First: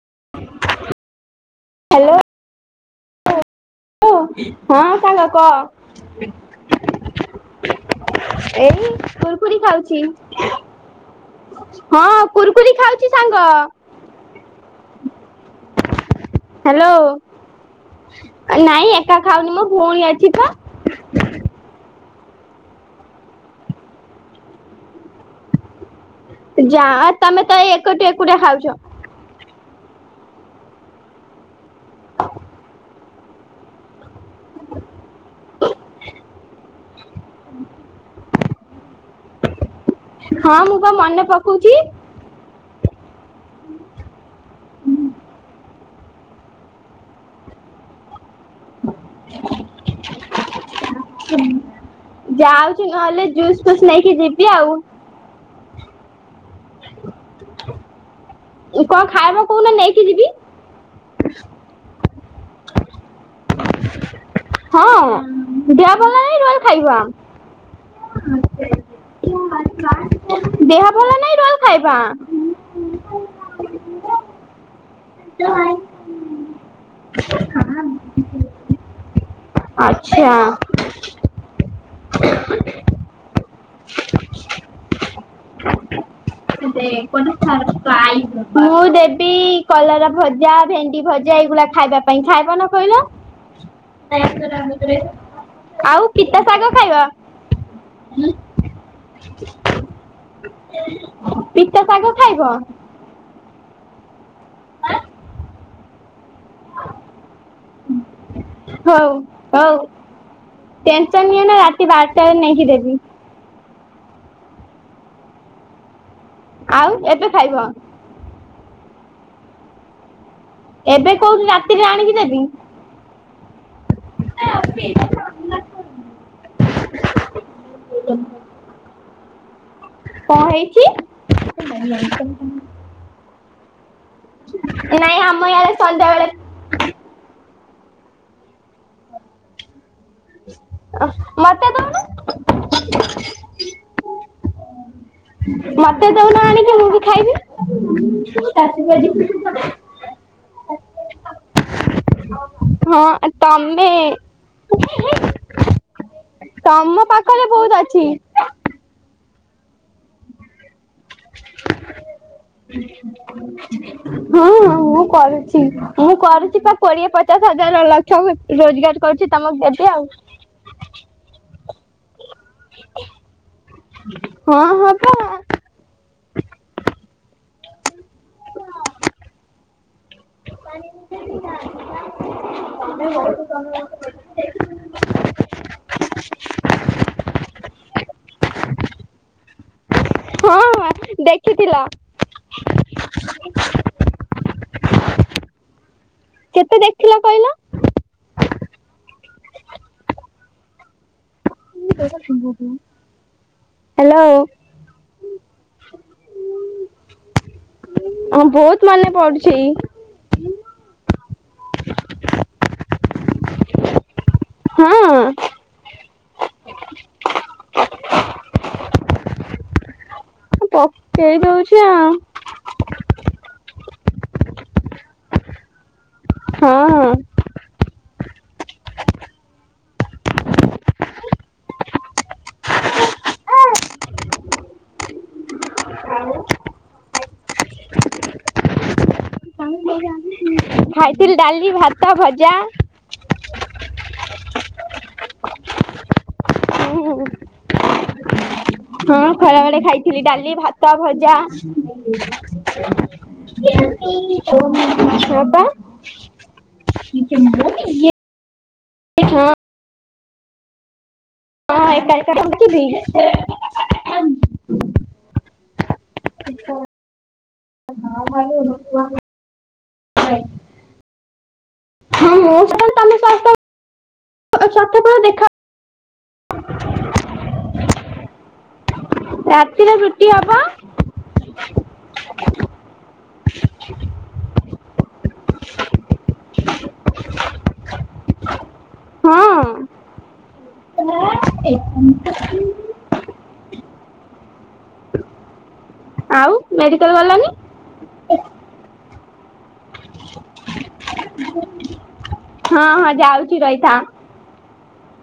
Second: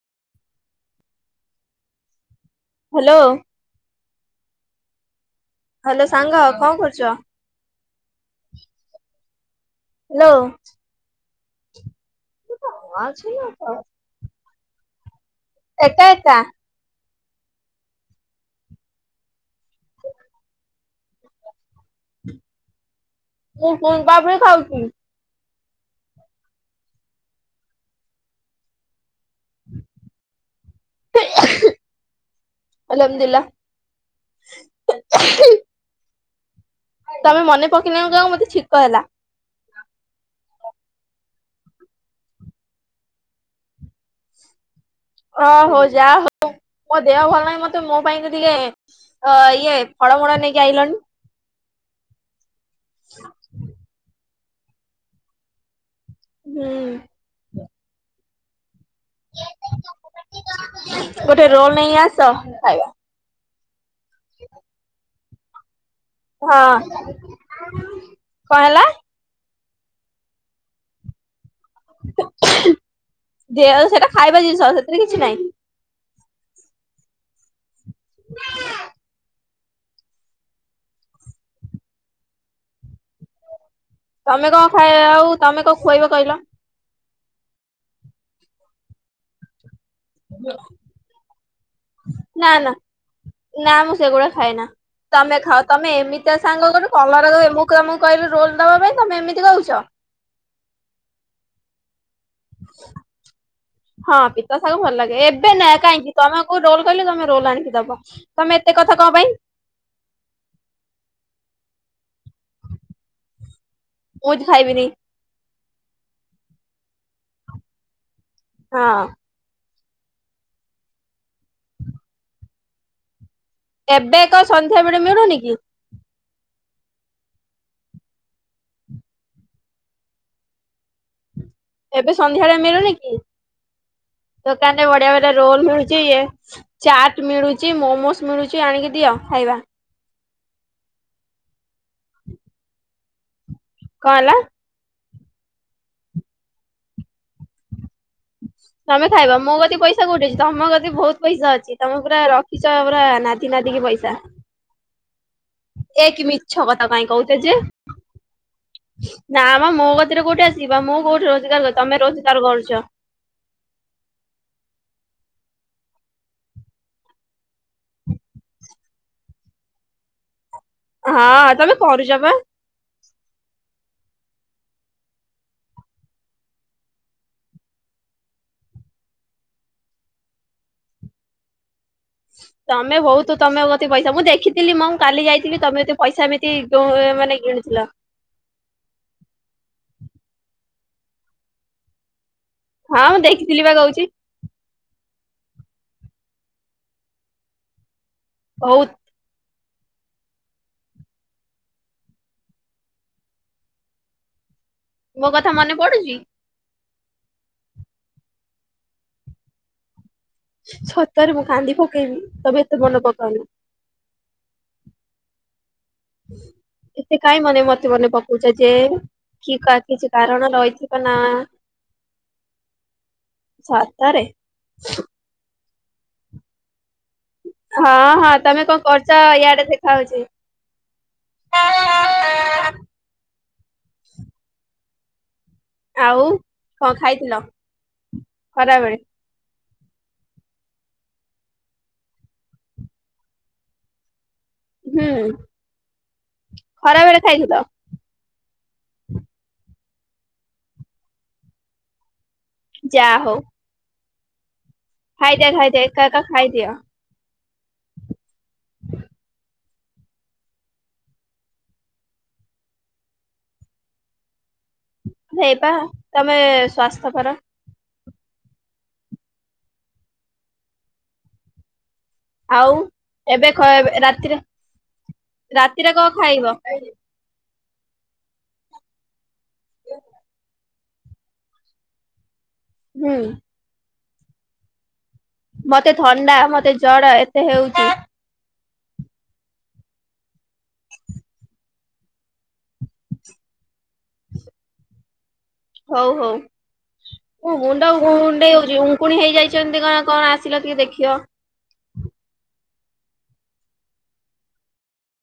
Hello. Hello. ହଁ ସାଙ୍ଗ କହ? ହାଲୋ ସାଙ୍ଗ କଣ କରୁଛ? ଏଇ କୁରପୁରୀ ଖାଉଛି। ହ୍ୟାଲୋ। ହଁ କୁୁରକୁରି ଖାଉଛି ସାଙ୍ଗ। ଏକଟା ଏକା। ହ୍ୟାଲୋ ନାଇଁ ଏକା ଖାଉନି ମୋ ପୁଣି ଅଛି ତ। ମୁ କଣ ବାପରେ ଖାଉଛୁ। ଯା ତମେ ତ ଏକଟି ଏକୁଟିଆ ଖାଉଛ। [unintelligible] ତମେ ମନେ ପକେଇକୁ ଯା ମତେ ଛିିକ ହେଲା। ହଁ ମୁଁ ପା ମନେ ପକଉଛି। ଅ ହଉ ଯାହା ହଉ ମୋ ଦେହ ଭଲ ନାହିଁ ମତେ ମୋ ପାଇଁ ତ ଟିକେ ଅ ଇଏ ଫଳମୂଳ ନେଇକି ଆଇଲଣି। ଯାଉଛି ନହେଲେ ଜୁସ୍ ଫୁସ୍ ନେଇକି ଯିବି ଆଉ। ହୁଁ। କଣ ଖାଇବା କହୁନା ନେଇକି ଯିବି? ଗୋଟେ ରୋଲ ନେଇ ଆସ ଖାଇବା। ହଁ। ଦେଆ ଭଲ ନାଇଁ ରହଲ ହଁ ଖାଇବା। କଣ ହେଲା ଦେହା ଭଲ ନାଇଁ ରଲ ଖାଇବା କଣ? ଦେ ଆଉ ସେଟା ଖାଇବା ଜିନିଷଉ ସେଥିରେ କିଛି ନାହିଁ। [unintelligible] [inaudible] ଆଚ୍ଛା। [inaudible] ତମେ କଣ ଖାଇ ଆଉ ତମେ କ ଖୁଆଇବ କହିଲ? [unintelligible] ମୁଁ ଦେବି କଲାର ଭଜା ଭେଣ୍ଡି ଭଜା ଏଇଗୁଡା ଖାଇବା ପାଇଁ ନା ଖାଇବନା ନା କହିଲ? ନା ମୁଁ ସେଗୁଡା ଖାଇଏନା ତମେ ଖାଅ ତମେ ଆଉ ଏମିତି ପିତା ଶାଗ ସାଙ୍ଗ ଗୋଟେ ଖାଇବ କଲରାମ କୁମକୁ କହିଲି ରୋଲ ଦବା ପାଇଁ ତମେ ଏମିତି କହୁଛ? ପିତା ଶାଗ ଖାଇବ? ହଁ ପିତା ସାାଗ ଭଲ ଲାଗେ ଏବେ ନ କାହିଁକି? ତମ କଉ ରୋଲ କହିଲେ ତମେ ରୋଲ ଆଣିକି ଦବ ତମେ ଏତେ କଥା ହଉ କହ ପାଇଁ? ହଉ। ଟେନସନ ନିଏ ନା ରାତି ବାରଟାରେ ନେଇକି ଦେବି। [unintelligible] ଖାଇ ବିନି। ଆଉ ଏତେ ଖାଇବ? ହଁ। ଏବେ କୋଉଠି ରାତିରେ ଆଣିକି ଦେବି ଏବେ ଏକ ସନ୍ଧ୍ୟା ବେଳେ ମିଳୁନି କି? [unintelligible] [inaudible] କଣ ହେଇଛି? ଏବେ ସନ୍ଧ୍ୟାରେ ମିଳୁନି କି ଦୋକାନରେ ବଢିଆ ନାଇଁ ବଢିଆ ଆମ ରୋଲ ଇଆଡେ ମିଳୁଛି ଇଏ ସନ୍ଧ୍ୟାବେଳେ ଚାଟ୍ ମିଳୁଛି ମୋମୋସ୍ ମିଳୁଛି ଆଣିକି ଦିଅ ଖାଇବା। [unintelligible] କଅଁ ହେଲା? ମତେ ଯଉନା ଆଣିକି ମୁଁ ବି ଖାଇବି [unintelligible] ହେ କୋଉଠି ଅଛି ତମ କତି ବହୁତ ପଇସା ଅଛି ତମେ ପୁରା ରଖିଛ ପୁରା ହଁ ନାଦି ନାଦିକି ତମେ ପଇସା। ଏକ କି ମିଛ କଥା ତମ କାଇଁ କହୁଛେ ପାଖରେ ଯେ ବହୁତ ଅଛି ନା ମ ମୋ କତିରେ କୋଉଠି ଅଛି ମୁଁ କୋଉଠି ରୋଜଗାର କରୁଛି ତମେ ରୋଜଗାର କରୁଛ ହଁ ହ ମୁଁ କରୁଛି ମୁଁ କରୁଛି କୋଡିଏ ପଚାଶ ହଜାର ଲକ୍ଷ। ସବୁ ରୋଜଗାର କରୁଚି ତମକୁ ଦେବି ଆଉ। ହଁ ତମେ କରଚବା। ହଁ ହଁ ପା। କଛ [unintelligible] ତମେ ବହୁତ ତମେ କତି ପଇସା ମୁଁ ଦେଖିି ଥିଲି ମୁଁ କାଲି ଯାଇଥିବି ତମେ ଏତେ ପଇସା ଏମିତି ଗ ମାନେ ଗିଣୁଥିଲ। ଦେଖିଥିଲା। ହଁ ମୁଁ ଦେଖିଥିଲି ବା କହୁଛି। କେତେ ଦେଖିଲ କହିଲ? ବହୁତ। ହାଲୋ ମୋ କଥା ମନେ ପଡୁଛି? ହଁ ବହୁତ ମନେ ପଡୁଛି। ସତରେ ମୁଁ କାନ୍ଦି ପକେଇବି ତମେ ଏତେ ମନ ପକାଅନି। ହଁ। ଏତେ କାହିଁ ମନେ ମତେ ମନେ ପକଉଛ ଯେ କି କା କିଛି କାରଣ ରହିଥିବ ନା? ପକେଇ ଦଉଛି ସତରେ? ହଁ ହଁ। ହଁ ହଁ ତମେ କଅଁ କରୁଛ ୟାଡେ ଦେଖା ହଉଛି। [inaudible] ହଁ ଆଉ କଅଁ ଖାଇଥିଲ ଖରାବେଳେ? [inaudible] ଖାଇଥିଲି ଡାଲି ଭାତ ଭଜା ହୁଁ ଖରା ବଳେ ଖାଇଥିଲ? ହଁ ଖରାବେଳେ ଖାଇଥିଲି ଡାଲି ଭାତ ଭଜା ଯା ହଉ। ଖାଇଦିଅ ଖାଇଦିଅ ଏକା ଏକା ଖାଇଦିଅ। [unintelligible] ହେ ହଁ। ହଁ ଏକା ଏକା [unintelligible] ହେଇପା ତମେ ସ୍ଵାର୍ଥପର। [unintelligible] ହଁ ଆଉ ମୁଁ ତମେ ଏବେ ଘରେ ରାତିରେ ସତପା ଦେଖା ରାତିରେ କଅଁ ଖାଇବ? ରାତିରେ ରୁଟି ହବ। ହୁଁ। ମତେ ଥଣ୍ଡା ମତେ ଜର ଏତେ ହେଉଚି ହଁ [inaudible] ହୋଉ ଆଉ ମେଡିକାଲ ଗଲନି ହୋଉ। ମୁଣ୍ଡ କୁଣ୍ଡେଇ ହୋଉଚି ଉଙ୍କୁଣି ହେଇଯାଇଚନ୍ତି କଣ କଣ ଆସିଲ ଟିକେ ଦେଖିବ। ହଁ ହଁ ଯାଉଚି ରହିଥା।